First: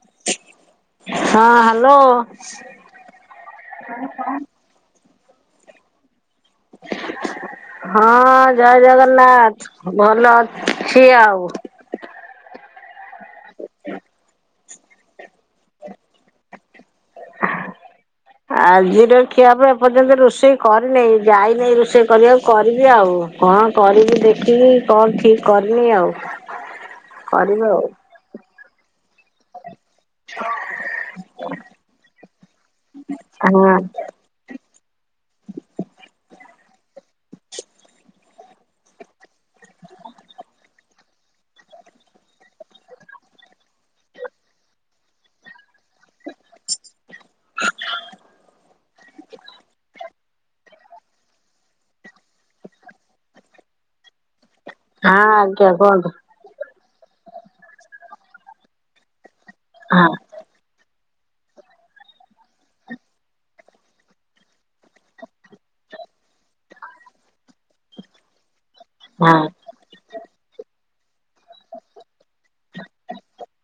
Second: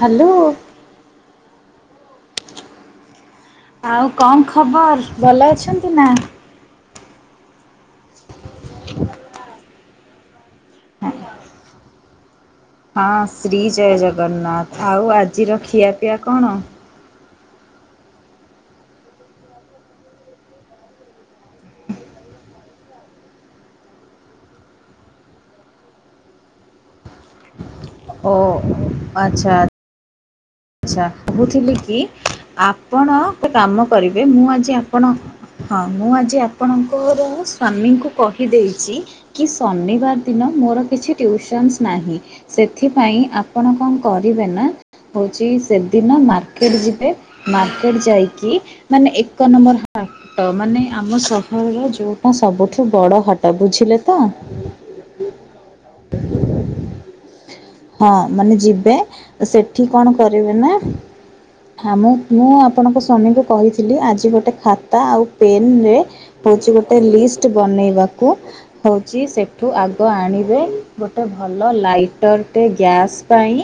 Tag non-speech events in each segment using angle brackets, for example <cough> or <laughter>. Hello ହଁ hello. ଆଉ କଣ ଖବର ଭଲ ଅଛନ୍ତି ନା? ହଁ ଜୟ ଜଗନ୍ନାଥ ଭଲ ଅଛି ଆଉ। ହଁ ଶ୍ରୀ ଜୟ ଜଗନ୍ନାଥ ଆଉ ଆଜିର ଖିଆପିଆ କଣ? <inaudible> ଆଜିର ଖିଆପିଆ ଏପର୍ଯ୍ୟନ୍ତ ରୋଷେଇ କରିନହିଁ ଯାଇନହିଁ ରୋଷେଇ କରିବାକୁ କରିବି ଆଉ। କଣ କରିବି ଦେଖିକି କଣ ଠିକ କରିନି ଆଉ? <inaudible> କରିବ ଆଉ। ଓ ଆଚ୍ଛା। ଆଚ୍ଛା କହୁଥିଲି କି ଆପଣ ଗୋଟେ ହଁ ହଁ କାମ କରିବେ ମୁଁ ଆଜି ଆପଣ ହଁ ମୁଁ ଆଜି ଆପଣଙ୍କର ସ୍ଵାମୀଙ୍କୁ କହିଦେଇଛି କି ଶନିବାର ଦିନ ମୋର କିଛି ଟିୟୁସନ୍ଶ୍ ନାହିଁ। ସେଥିପାଇଁ ଆପଣ କଣ କରିବେ ନା ହଉଛି ସେଦିନ ମାର୍କେଟ ଯିବେ। ମାର୍କେଟ ଯାଇକି ମାନେ ଏକ ନମ୍ବର ଟ ମାନେ ଆମ ସହରର ଯେଉଁଟା ସବୁଠୁ ବଡ଼ ହଟ ବୁଝିଲେ ତ। ହାଁ ଆଜ୍ଞା କୁହନ୍ତୁ। ହଁ ମାନେ ଯିବେ ସେଠି ହଁ କଣ କରିବେ ନା ହଁ ମୁଁ ମୁଁ ଆପଣଙ୍କ ସ୍ୱାମୀଙ୍କୁ କହିଥିଲି ଆଜି ଗୋଟେ ଖାତା ଆଉ ପେନରେ ହଉଛି ଗୋଟେ ଲିଷ୍ଟ ବନେଇବାକୁ ହଉଛି ହଁ ସେ ଠୁ ଆଗ ଆଣିବେ ଗୋଟେ ଭଲ ଲାଇଟରଟେ ଗ୍ୟାସ୍ ପାଇଁ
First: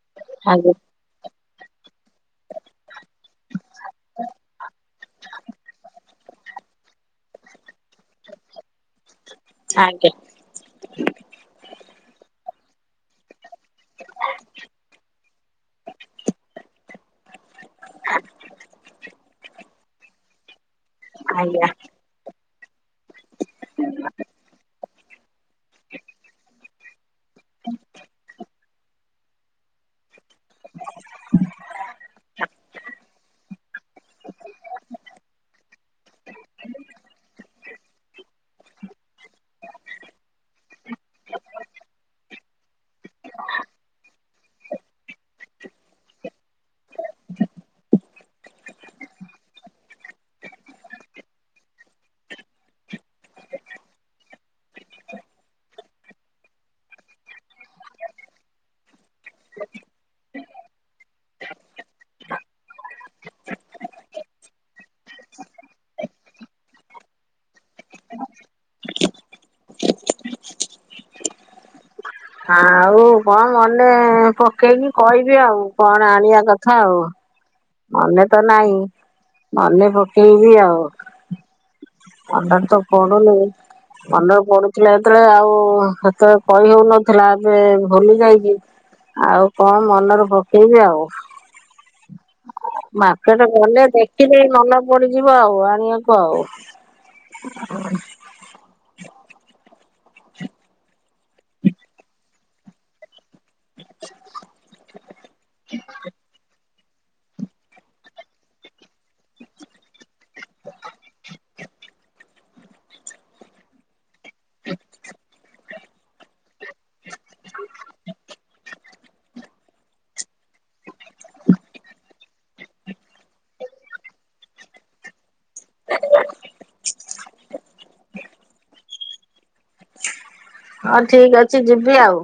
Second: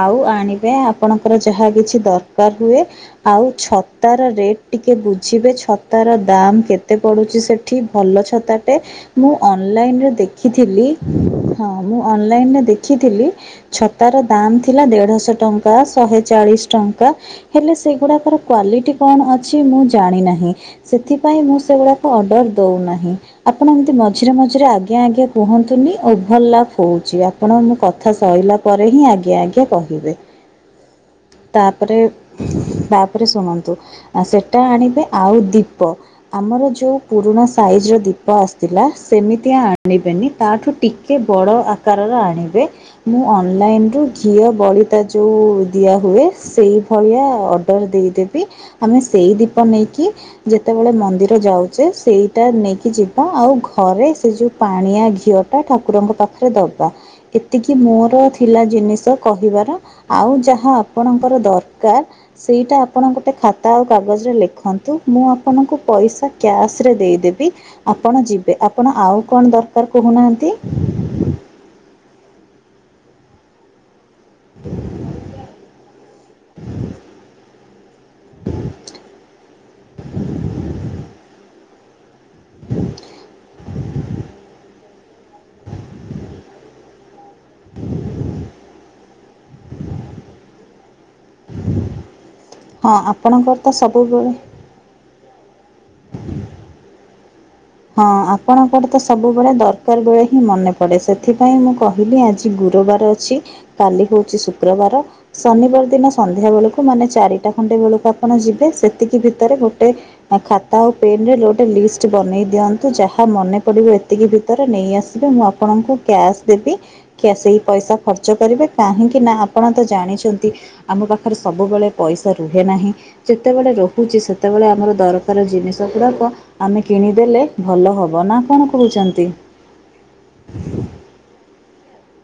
ଆଉ ରେ ଆଜ୍ଞା। ଆପଣଙ୍କର ଯାହା କିଛି ଦରକାର ହୁଏ ଆଉ ଛତାର ରେଟ୍ ଟିକେ ବୁଝିବେ ଛତାର ଦାମ୍ କେତେ? କେତେ ପଡୁଛି ସେଠି ଭଲ ଛତାଟେ ମୁଁ ଅନଲାଇନ୍ ରେ ଆଜ୍ଞା ଦେଖ ଦେଖିଥିଲି ହଁ ମୁଁ ଅନଲାଇନରେ ଦେଖିଥିଲି। ଛତାର ଦାମ୍ ଥିଲା ଦେଢ଼ଶହ ଟ ଶହେ ଚାଳିଶ ଟଙ୍କା ହେଲେ ସେ ଗୁଡ଼ା କର କ୍ୱାଲିଟି କଣ ଅଛି ମୁଁ ଜାଣି ଜାଣିନାହିଁ ସେଥିପାଇଁ ମୁଁ ଆଜ୍ଞା। ସେଗୁଡାକ ଅର୍ଡ଼ର ଦଉନାହିଁ ଆପଣ ଏମିତି ମଝିରେ ମଝିରେ ଆଦ୍ ଆଜ୍ଞା ଆଜ୍ଞା କୁହନ୍ତୁନି ଓଭର ଲାପ୍ ହେଉଛି ଆପଣ ମୁଁ କଥା ସଇଲା ପ୍ ପରେ ହିଁ ଆଜ୍ଞା ଆଜ୍ଞା କହିବେ। <inaudible> ତାପରେ ତାପରେ ଶୁଣନ୍ତୁ ସେଟା ଆଣିବେ ଆଉ ଦୀପ ଆମର ଯୋଉ ପୁରୁଣା ସାଇଜର ଦୀପ ଆସିଥିଲା ସେମିତିଆ ଆଣିବେନି ତାଠୁ ଟିକେ ବଡ଼ ଆକାରର ଆଣିବେ ମୁଁ ଅନଲାଇନ୍ ରୁ ଘିଅ ବଳି ତା ଯୋଉ ଦିଆହୁଏ ସେଇଭଳିଆ ଅର୍ଡ଼ର ଦେଇଦେବି। ଆମେ ସେଇ ଦୀପ ନେଇକି ଯେତେବେଳେ ମନ୍ଦିର ଯାଉଛେ ସେଇଟା ନେଇକି ଯିବା ଆଉ ଘରେ ସେ ଯୋଉ ପାଣିଆ ଘିଅ ତା ଠାକୁରଙ୍କ ପାଖରେ ଦବା ଏତିକି ମୋର ଥିଲା ଜିନିଷ କହିବାର। ଆଉ ଯାହା ଆପଣଙ୍କର ଦରକାର ସେଇଟା ଆପଣ ଗୋଟେ ଖାତା ଆଉ କାଗଜରେ ଲେଖନ୍ତୁ ମୁଁ ଆପଣଙ୍କୁ ପଇସା କ୍ୟାସ୍ ରେ ଦେଇଦେବି। ଆପଣ ଯିବେ ଆପଣ ଆଉ କଣ ଦରକାର କହୁ ନାହାନ୍ତି? ଆଉ କଣ ମନେ ପକେଇକି କହିବି ଆଉ କଣ ଆଣିବା କଥା ଆଉ। ମନେ ତ ନାହିଁ ମନେ ପକେଇବି ଆଉ। ମନରେ ତ ପଡୁନି ମନ ରେ ପଡୁଥିଲେ ସେତେବେଳେ ଆଉ ସେତେବେଳେ କହି ହଉନଥିଲା ଏବେ ଭୁଲି ଯାଇକି ଆଉ କଣ ମନରୁ ପକେଇବି ଆଉ ହଁ ମାର୍କେଟ ଆପଣଙ୍କର ତ ଗଲେ ସବୁବେଳେ ଦେଖିଲେ ନନବ ପଡିଯିବ ଆଉ ଆଣିବାକୁ ଆଉ। ହଁ, ଆପଣଙ୍କର ତ ସବୁବେଳେ ଦରକାର ବେଳେ ହିଁ ମନେ ପଡେ ସେଥିପାଇଁ ମୁଁ କହିଲି ଆଜି ଗୁରୁବାର ଅଛି। କାଲି ହଉଛି ଶୁକ୍ରବାର, ଶନିବାର ଦିନ ସନ୍ଧ୍ୟା ବେଳକୁ ମାନେ ଚାରି ଟା ଖଣ୍ଡେ ବେଳକୁ ଆପଣ ଯିବେ ସେତିକି ଭିତରେ ଗୋଟେ ଖାତା ଆଉ ପେନ୍ ରେ ଗୋଟେ ଲିଷ୍ଟ ବନେଇ ଦିଅନ୍ତୁ ଯାହା ମନେ ପଡିବ ଏତ୍ ଏତିକି ଭିତରେ ନେଇଆସିବେ ମୁଁ ଆପଣଙ୍କୁ କ୍ୟାସ୍ ଦେବି କ୍ୟା ସେଇ ପଇସା ଖର୍ଚ୍ଚ କରିବେ କାହିଁକି ନା ଆପଣ ତ ଜାଣିଛନ୍ତି ଆମ ପାଖରେ ସବୁବେଳେ ପଇସା ରୁହେ ନାହିଁ ଯେତେବେଳେ ରହୁଛି ସେତେବେଳେ ଆମର ଦର କାର ଜିନିଷ ଗୁଡ଼ାକ ଆମେ କିଣିଦେଲେ ଭଲ ହବ ନା କଣ କହୁଛନ୍ତି? ହଁ, ଠିକ ଅଛି ଯିବି ଆଉ।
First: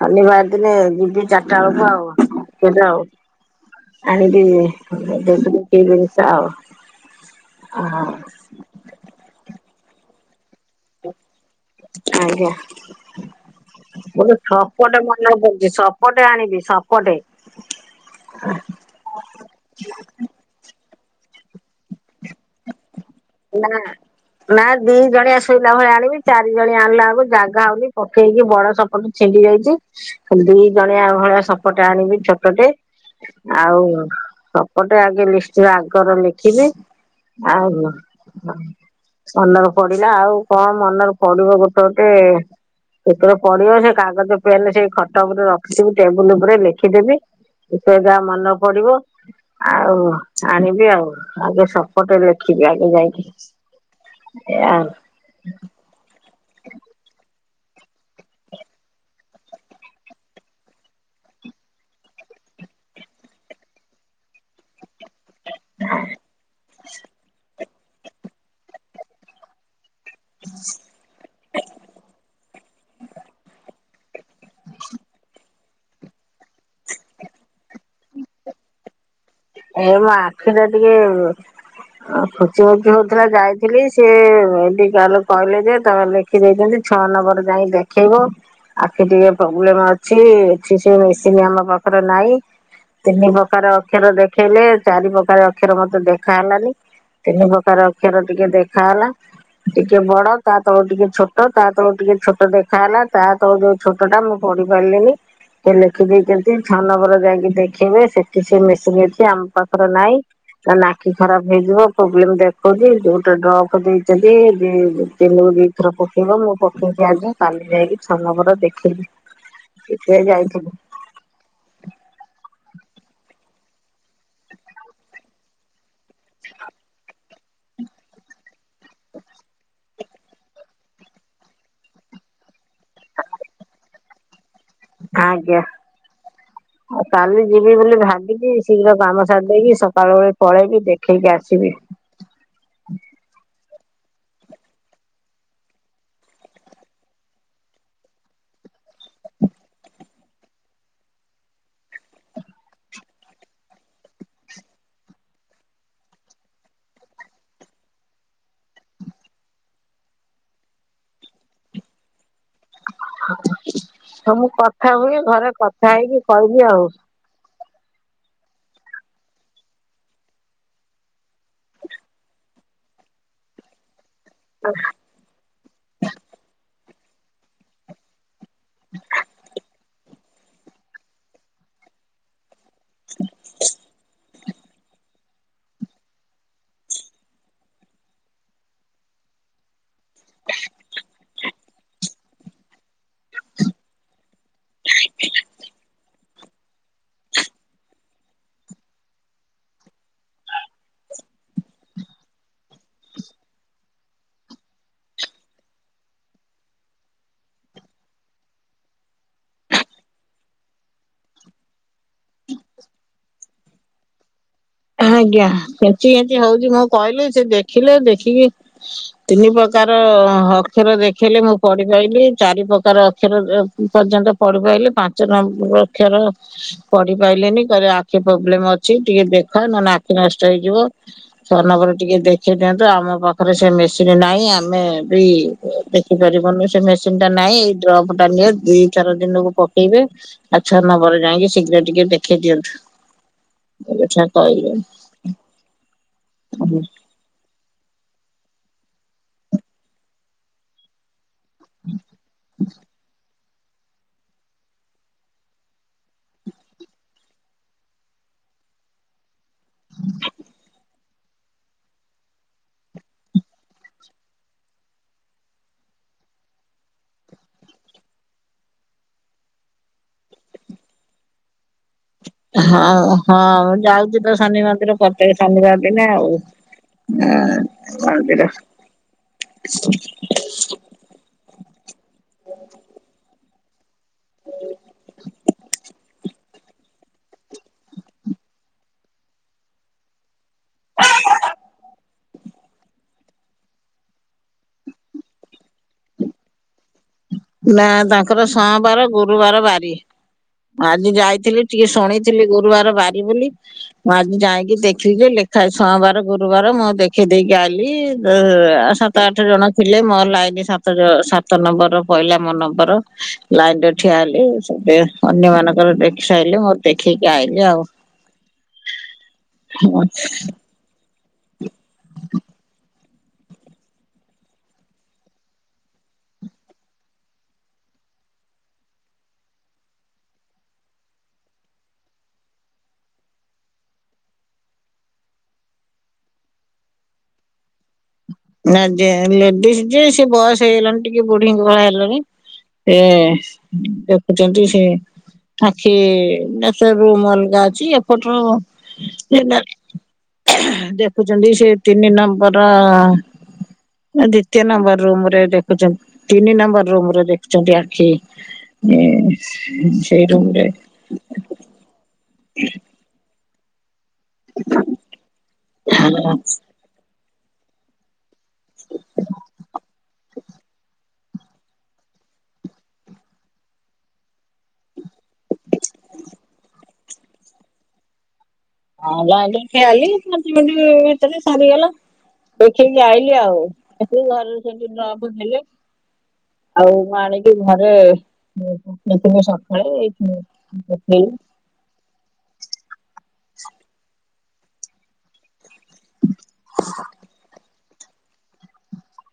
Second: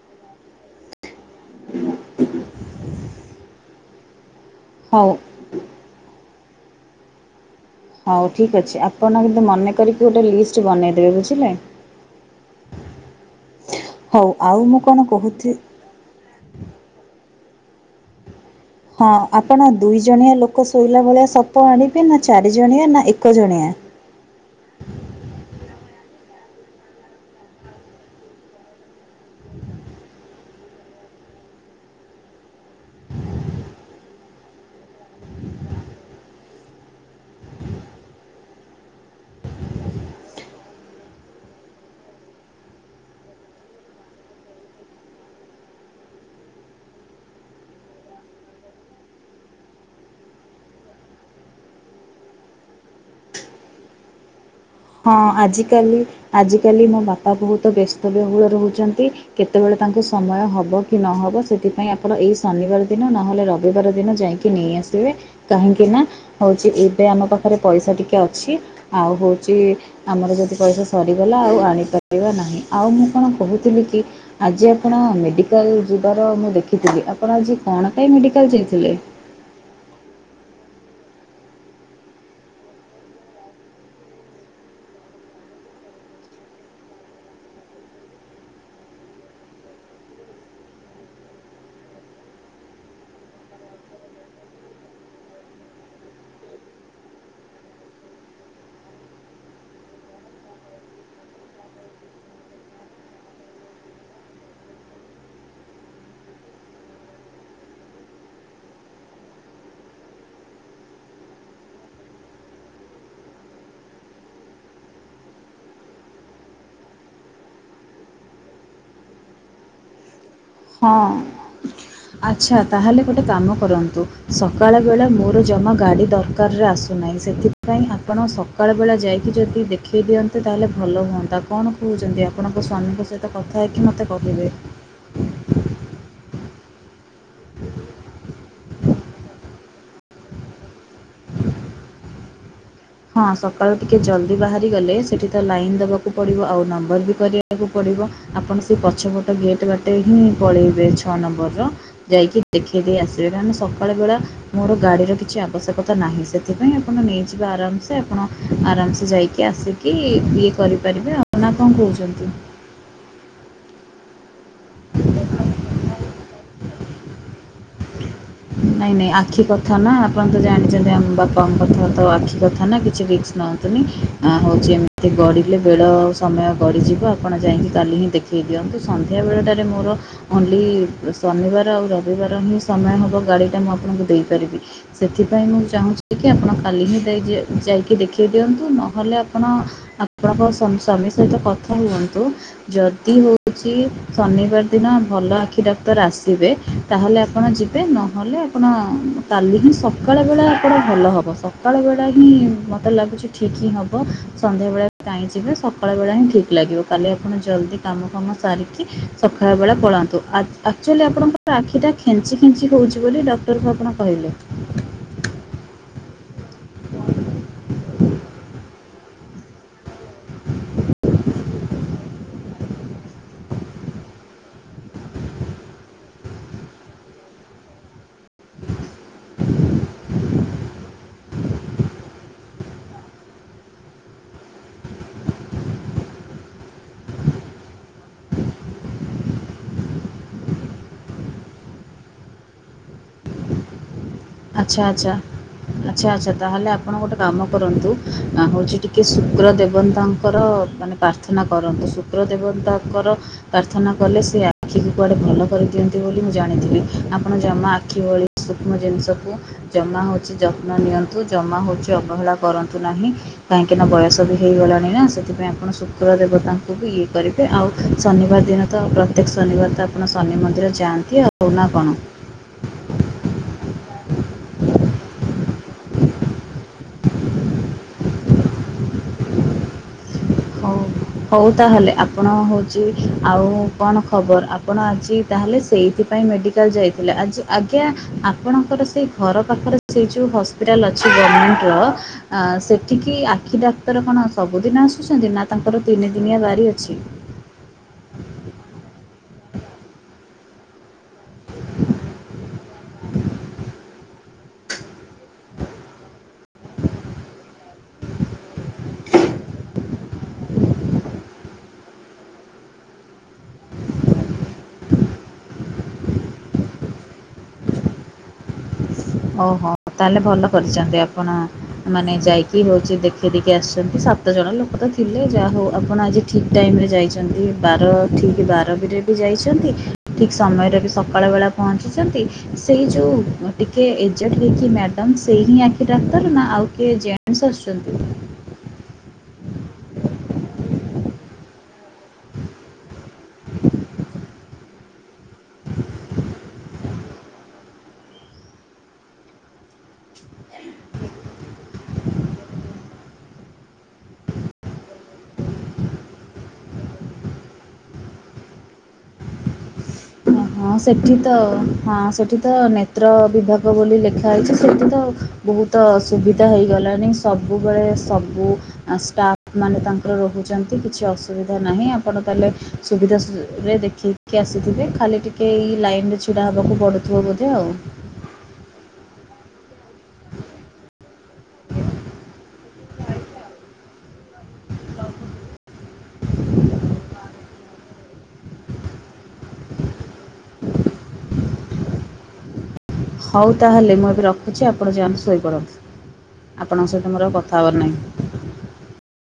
ଶନିବାର ଦିନେ ଯିବି ଚାରିଟା ବେଳକୁ ଆଉ କେବେ ଆଉ। ଆଣିବି ହଉ ଦେବୀ ଗୋଟେଇ ଜିନିଷ ଆଉ। ହଁ ହଉ ଠିକ୍ ଅଛି ଆପଣ କିନ୍ତୁ ମନେ କରିକି ଗୋଟେ ଲିଷ୍ଟ ବନେଇଦେବେ ବୁଝିଲେ? ଆଜ୍ଞା ହଉ ଗୋଟେ ଆଉ ମୁଁ କ'ଣ ସପଟେ ମନରେ କହୁଥି ପଡୁଛି ସପ୍ ସପଟେ ଆଣିବି ସପଟେ। ହଁ, ଆପଣ ଦୁଇ ଜଣିଆ ଲୋକ ଶୋଇଲା ଭଳିଆ ସପ ଆଣିବେ ନା ଚାରି ଜଣିଆ ନା ଏକ୍ ନା। ନା ଦି ଜଣିଆ ଶୋଇଲା ଭଳିଆ ଆଣିବି ଚାରି ଜଣିଆ ଆଣିଲା ବେଳକୁ ଜାଗା ହଉନି ପକେଇକି ବଡ ସପ୍ ଗୋଟେ ଛିଣ୍ଡି ଯାଇଛି ଦି ଜଣିଆ ଭଳିଆ ସପଟେ ଆଣିବି ଛୋଟଟେ। ଆଉ ସପଟେ ଆଗେ ଲିଷ୍ଟର ଆଗର ଲେଖିବେ। ଆଉ ହଁ। ମନରେ ପଡ଼ିଲା ଆଉ କଣ ମନର ପଡ଼ିବ ଗୋଟେ ଗୋଟେ ଯେତେବେଳେ ପଡ଼ିବ କାଗଜ ପେନରେ ଖଟ ଉପରେ ରଖିଛି ଟେବୁଲ୍ ଉପରେ ଲେଖିଦେବି। ଯେତେବେଳେ ଯାହା ମନେ ପଡ଼ିବ ଆଉ ଆଣିବି ଆଉ ଆଗେ ସପଟେ ଲେଖିବି ଆଗେ ଯାଇକି ଏଆ ଆଉ ହଁ ଆଜିକାଲି ଆଜିକାଲି ମୋ ବାପା ବହୁତ ବ୍ୟସ୍ତବହୁଳ ରହୁଚନ୍ତି। କେତେବେଳେ ତାଙ୍କୁ ସମୟ ହବ କି ନହବ ସେଥିପାଇଁ ଆପଣ ଏଇ ଶନିବାର ଦିନ ନହେଲେ ରବିବାର ଦିନ ଯାଇକି ନେଇ ଆସିବେ କାହିଁକି ନା ହଉଛି ଏବେ ଆମ ପାଖରେ ପଇସା ଟିକେ ଅଛି। ଆଉ ହଉ ଚି ଆମର ଯଦି ପଇସା ସରିଗଲା ଆଉ ଆଣିପାରିବା ନାହିଁ। ଆଉ ମୁଁ କଣ କହୁଥିଲି କି ଆଜି ଆପଣ ମେଡ଼ିକାଲ ଯିବାର ମୁଁ ଦେଖିଥିଲି, ଆପଣ ଆଜି କଣ ପାଇଁ ମେଡ଼ିକାଲ ଯାଇଥିଲେ? ଏ ମୋ ଆଖିଟା ଟିକେ ଖୁଞ୍ଚି ଖଞ୍ଚି ହଉଥିଲା ଯାଇଥିଲି, ସିଏ ମେଡିକାଲ କହିଲେ ଯେ ତମେ ଲେଖ ଲେଖି ଦେଇଛନ୍ତି ଛଅ ନମ୍ବର ଯାଇଁ ଦେଖେଇବ। ଆଖି ଟିକେ ପ୍ରୋବ୍ଲେମ ଅଛି। ଏଠି ସେଇ ମେସିନ ଆମ ପାଖରେ ନାହିଁ। ତିନି ପ୍ରକାର ଅକ୍ଷର ଦେଖେଇଲେ, ଚାରି ପ୍ରକାର ଅକ୍ଷର ମତେ ଦେଖା ହେଲାନି। ତିନି ପ୍ରକାର ଅକ୍ଷର ଟିକେ ଦେଖା ହେଲା। ଟିକେ ବଡ ତା ତଳ ଟିକେ ଛୋଟ ତା ତଳ ଟିକେ ଛୋଟ ଦେଖାହେଲା ତା ତଳ ଯୋଉ ଛୋଟଟା ମୁଁ ପଢ଼ି ପାରିଲିନି। ସେ ଲେଖିଦେଇଛନ୍ତି ଛଅ ନମ୍ବର ଯାଇକି ଦେଖିଇବେ ସେଠି ସେ ମେସିନ ସେ ଆମ ପାଖରେ ନାଇଁ। କହିଲେ ଆଖି ଖରାପ ହେଇଯିବ ପ୍ରୋବ୍ଲେମ ଦେଖଉଛି ଗୋଟେ ଡ୍ରପ ଦେଇଛନ୍ତି ଦି ଦିନକୁ ଦି ଟ୍ରପ ପକେଇବ ମୁଁ ପକେଇଛିି ଆଜି କାଲି ଯାଇକି ଛଅ ନମ୍ବର ଦେଖେଇବି ଏବେ ଯାଇଥିଲି ହଁ ଆଚ୍ଛା ତାହେଲେ ଗୋଟେ କାମ କରନ୍ତୁ ସକାଳ ବଳେ ମୋର ଜମା ଗାଡ଼ି ଦର ଦରକାରରେ ଆସୁନାହିଁ ସେଥିପାଇଁ ଆପଣ ସକାଳ ବେଳା ଯାଇକି ଯଦି ଦେଖେଇ ଦିଅନ୍ତେ ତାହେଲେ ଭଲ ହୁଅନ୍ତା। କଣ କହୁଛନ୍ତି ଆପଣଙ୍କ ସ୍ୱାମୀଙ୍କ ସହିତ କଥା ହେଇକି ମୋତେ କହିବେ। ଆଜ୍ଞା ଆଉ କାଲି ଯିବି ବୋଲି ଭାବିଛିି ଶୀଘ୍ର କାମ ସାରେଦଇକି ସକାଳ ବେଳି ପଳେଇବି ଦେଖେଇକି ଆସିବି‌। ହଁ ସକାଳୁ ଟିକେ ଜଲ୍ଦି ବାହାରିଗଲେ ସେଠି ତ ଲାଇନ ଦେବାକୁ ପଡ଼ିବ ଆଉ ନମ୍ବର ବି କରିବାକୁ ପଡ଼ିବ। ଆପଣ ସେ ପଛପଟ ଗେଟ ବାଟେ ହିଁ ପଳେଇବେ ଛଅ ନମ୍ୱର ର। ଯାଇକି ଦେଖେଇ ଦେଇ ଆସିବେ କାହିଁକି ନା ସକାଳ ବେଳା ମୋର ଗାଡିର କିଛି ଆବଶ୍ୟକତା ନାହିଁ ସେଥିପାଇଁ ଆପଣ ନେଇଯିବେ ଆରାମସେ ସେ ଆପଣ ଆରାମସେ ଯାଇକି ଆସିକି ଇଏ କରିପାରିବେ ଆପଣ କଣ କହୁଛନ୍ତି। ହଁ ମୁଁ କଥା ହୁଏ ଘରେ କଥା ହେଇକି କହିବି ଆଉ। ନାଇଁ ନାଇଁ ଆଖି କଥା ନା ଆପଣ ତ ଜାଣିଚନ୍ତି ଆମ ବାପ କଣ କଥା ତ ଆଉ ଆଖି କଥା ନା କିଛି ରିକ୍ସ ନିଅନ୍ତୁ ନି ଅ ହେଉଛି ଏମିତି ଗଡ଼ିଲେ ବେଳ ସମୟ ଗଡ଼ିଯିବ ଆପଣ ଯାଇକି କାଲି ହିଁ ଦେଖେ ଦେଖେଇ ଦିଅନ୍ତୁ ସନ୍ଧ୍ୟାବେଳଟାରେ ମୋର ଓନ୍ଲି ଶନିବାର ଆଉ ରବିବାର ହିଁ ସମୟ ଗାଡି ଟା ମୁଁ ଆପଣଙ୍କୁ ଦେଇପାରିବି। ସେଥିପାଇଁ ମୁଁ ଚାହୁଁଛି କି ଆପଣ କାଲି ହିଁ ଯାଇ ଯାଇକି ଦେଖେଇ ଦିଅନ୍ତୁ। ନହେଲେ ଆପଣ ଆପଣଙ୍କ ସମ- ସ୍ବାମୀ ସହିତ କଥା ହୁଅନ୍ତୁ। ଯଦି ହଉଛି ଶନିବାର ଦିନ ଭଲ ଆଖି ଡାକ୍ତର ଆସିବେ ତାହେଲେ ଆପଣ ଯିବେ ନ ନହେଲେ ଆପଣ କାଲି ହିଁ ସକାଳ ବେଳା ଆପଣ ଭଲ ହବ ସକାଳ ବେଳା ହିଁ ମୋତେ ଲାଗୁଚି ଠିକ୍ ହିଁ ହବ। ସନ୍ଧ୍ୟାବେଳେ କାଇଁ ଯିବେ ସକାଳ ବେଳା ହିଁ ଠିକ୍ ଲାଗିବ କାଲି ଆପଣ ଜଲ୍ଦି କାମ ଫାମ ସାରିକି ସକାଳ ବେଳା ପଳାନ୍ତୁ ଆକ-ଆକଚୁଆଲି ଆପଣଙ୍କର ଆଖିଟା ଖେଞ୍ଚି ଖେଞ୍ଚି ହଉଚି ବୋଲି ଡକ୍ଟରଙ୍କୁ ଆପଣ କହିଲେ। ଆଜ୍ଞା କେଞ୍ଚି କେଞ୍ଚି ହଉଛି ମୁଁ କହିଲି ସେ ଦେଖିଲେ ଦେଖିକି ତିନି ପ୍ରକାର ହକ୍ଷର ଦେଖେଇଲେ ମୁଁ ପଢିପାଇଲିି। ଚାରି ପ୍ରକାର ଅକ୍ଷର ଏ ପର୍ଯ୍ୟନ୍ତ ପଢିପାଇଲି ପାଞ୍ଚ ନମ୍ବର ଅକ୍ଷର ପଢି ପାଇଲିନି କହିଲେ ଆଖି ପ୍ରୋବ୍ଲେମ ଅଛି ଟିକେ ଦେଖାଅ ନହେଲେ ଆଖି ନଷ୍ଟ ହେଇଯିବ। ଛଅ ନମ୍ବର ରେ ଟିକେ ଦେଖେଇ ଦିଅନ୍ତୁ ଆମ ପାଖରେ ସେ ମେସିନ୍ ନାହିଁ ଆମେ ବି ଦେଖିପାରିବନି ସେ ମେସିନ ଟା ନାହିଁ ଏଇ ଡ୍ରପ ଟିନ ଇଟା ନିଅ ଦୁଇ ଥର ଦିନକୁ ପକେଇବେ ଆଉ ଛଅ ନମ୍ବର ଯାଇକି ଶୀଘ୍ର ଟିକେ ଦେଖେଇ ଦିଅନ୍ତୁ। ଆଚ୍ଛା କହିଲେ ଆଚ୍ଛା ଆଚ୍ଛା ଆଚ୍ଛା ତାହେଲେ ଆପଣ ଗୋଟେ କାମ କରନ୍ତୁ ଅ ହଉଚି ଟିକେ ଶୁକ୍ର ଦେବନ୍ତାଙ୍କର ମାନେ ପ୍ରାର୍ଥନା କରନ୍ତୁ ଶୁକ୍ର ଦେବତାଙ୍କର ପ୍ରାର୍ଥନା କଲେ ସେ ଆଖିକୁ କୁଆଡେ ଭଲ କରିଦିଅନ୍ତି ବୋଲି ମୁଁ ଜାଣିଥିଲି। ଆପଣ ଜମା ଆଖି ଭଳି ସୂକ୍ଷ୍ମ ଜିନିଷକୁ ଜମା ହଉଛି ଯତ୍ନ ନିଅ ନ୍ତୁ ଜମା ହଉଛି ଅବହେଳା କରନ୍ତୁ ନାହିଁ। କାହିଁକିନା ବୟସ ବି ହେଇଗଲାଣି ନା ସେଥିପାଇଁ ଆପଣ ଶୁକ୍ର ଦେବତାଙ୍କୁ ବି ଇଏ କରି ଆଉ ଶନିବାର ଦିନ ତ ପ୍ରତ୍ୟେକ ଶନିବାର ତ ଆପଣ ଶନି ମନ୍ଦିର ଯାଆନ୍ତି ଆଉ ନା କଣ? ହଁ ହଁ ମୁଁ ଯାଉଚି ତ ଶନି ମନ୍ଦିର ପ୍ରତ୍ୟେକ ଶନିବାର ଦିନେ ଆଉ। ହଁ <unintelligible> ହଉ! ହଉ ତାହେଲେ ଆପଣ ହଉଛି ଆଉ କଣ? ଖବର ଆପଣ ଆଜି ତାହେଲେ ସେଇଥିପାଇଁ ମେଡି ମେଡିକାଲ ଯାଇଥିଲେ। ଆଜି ଆଜ୍ଞା ଆପଣଙ୍କର ସେଇ ଘର ପାଖରେ ସେଇ ଯୋଉ ହସ୍ପି ହସ୍ପିଟାଲ ଅଛି ଗମେଣ୍ଟର ସେଠିକି ଆଖି ଡାକ୍ତର କଣ ସବୁଦିନ ଆସୁ ଚନ୍ତି ନା ତାଙ୍କର ତିନି ଦିନିଆ ବାରି ଅଛି। ନା ତାଙ୍କର ସୋମବାର, ଗୁରୁବାର ବାରି। ଆଜି ଯାଇ ଥିଲି ଟିକେ ଶୁଣିଥିଲି ଗୁରୁବାର ବାରି ବୋଲି ମୁଁ ଆ ମୁଁ ଯାଇକି ଦେଖିଲି ଯେ ଲେଖା ସୋମବାର, ଗୁରୁବାର ମୁଁ ଦେଖିଦେଇକି ଆଇଲି <unintelligible> ସାତ ଆଠ ଜଣ ଥିଲେ। ମୋର ଲାଇନ ସାତ ଜ ସାତ ନମ୍ବର ପାଇଲା ମୋ ନମ୍ବର। ଲାଇନ ରେ ଠିଆ ହେଲି ସେ ଅନ୍ୟ ମାନଙ୍କର ଦେଖିସାରିଲେ ମୋର ଦେଖେଇକି ଆଇଲି ଆଉ। ଓହୋ ତାହେଲେ ଭଲ କରିଚନ୍ତି ଆପଣ। ମାନେ ଯାଇକି ହଉଛି ଦେଖେଇଦେଇକି ଆସିଛନ୍ତି ସାତ ଜଣ ଲୋକ ତ ଥିଲେ ଯାହା ହଉ ଆପଣ ଆଜି ଠିକ୍ ଟାଇମ୍ ରେ ଯାଇଛନ୍ତି ବାର ଠିକ୍ ବାର ବି ରେ ବି ଯାଇଛନ୍ତି। ଠିକ ସମୟରେ ବି ସକାଳ ବେଳା ପହଞ୍ଚିଛନ୍ତି। ସେଇ ଯୋଉ ଅ ଟି କିଏ ଏଜେଟ୍ ହେଇକି ମ୍ୟାଡ଼ମ୍ ସେଇ ହିଁ ଆଖି ଡାକ୍ତର ନା ଆଉ କିଏ ଜେଣ୍ଟସ୍ ଆସୁଛନ୍ତି? ନା ଯେ ଲେଡ଼ିସ୍ ଯିଏ ସେ ବୟସ ହେଇଗଲାଣି ଟିକେ ବୁଢୀଙ୍କ ଭଳିଆ ହେଲେଣି। ସେ ଦେଖୁଛନ୍ତି ସେ ଆଖି ଡ଼କ୍ଟର ରୁମ ଅଲଗା। <unintelligible> ଅଛି ଏପଟରୁ ଜେନାଲ ଦେଖୁଚନ୍ତି ସେ ତିନି ନମ୍ବର ର ଦ୍ଵିତୀୟ ନମ୍ବର ରୁମ ରେ ଦେଖୁଚନ୍ତି ତିନି ନମ୍ବର ରୁମରେ ଦେଖୁଚନ୍ତି ଆଖି। <unintelligible> ରେ ହଁ ସେଠି ତ ହଁ ସେଠି ତ ନେତ୍ର ବିଭାଗ ବୋଲି ଲେଖା ହେଇଛି। ସେଇଠି ତ ବହୁତ ସୁୁବିଧା ହେଇଗଲାଣି ସବୁବେଳେ ସବୁ ଷ୍ଟାଫ ମାନେ ତାଙ୍କର ରହୁ ଛନ୍ତି କିଛି ଅସୁବିଧା ନାହିଁ ଆପଣ ତାହେଲେ ସୁବିଧାରେ ଦେଖିକି ଆସିଥିବେ। ଖାଲି ଟିକେ ଏଇ ଲାଇନ ରେ ଛିଡା ହବାକୁ ପଡୁଥିବ ବୋଧେ ଆଉ। ହଁ! ଲାଇନେ ଠିଆହେଲି। ପାଞ୍ଚ ମିନଟ ଭିତରେ ସରିଗଲା। ଦେଖିକି ଆଇଲି ଆଉ ଘ ସେଦିନ ଲଭ ହେଲେ <inaudible> ଆଉ ମୁଁ ଆଣିକି ଘରେନଥିବେ ସକାଳେ ଏଇ <inaudible> ହଉ ତାହେଲେ ମୁଁ ଏବେ ରଖ ରଖୁଛି। ଆପଣ ଯାଆନ୍ତୁ ଶୋଇପଡ଼ନ୍ତୁ। ଆପଣଙ୍କ ସହିତ ମୋର ଆଉ କଥା ହେବାର ନାହିଁ।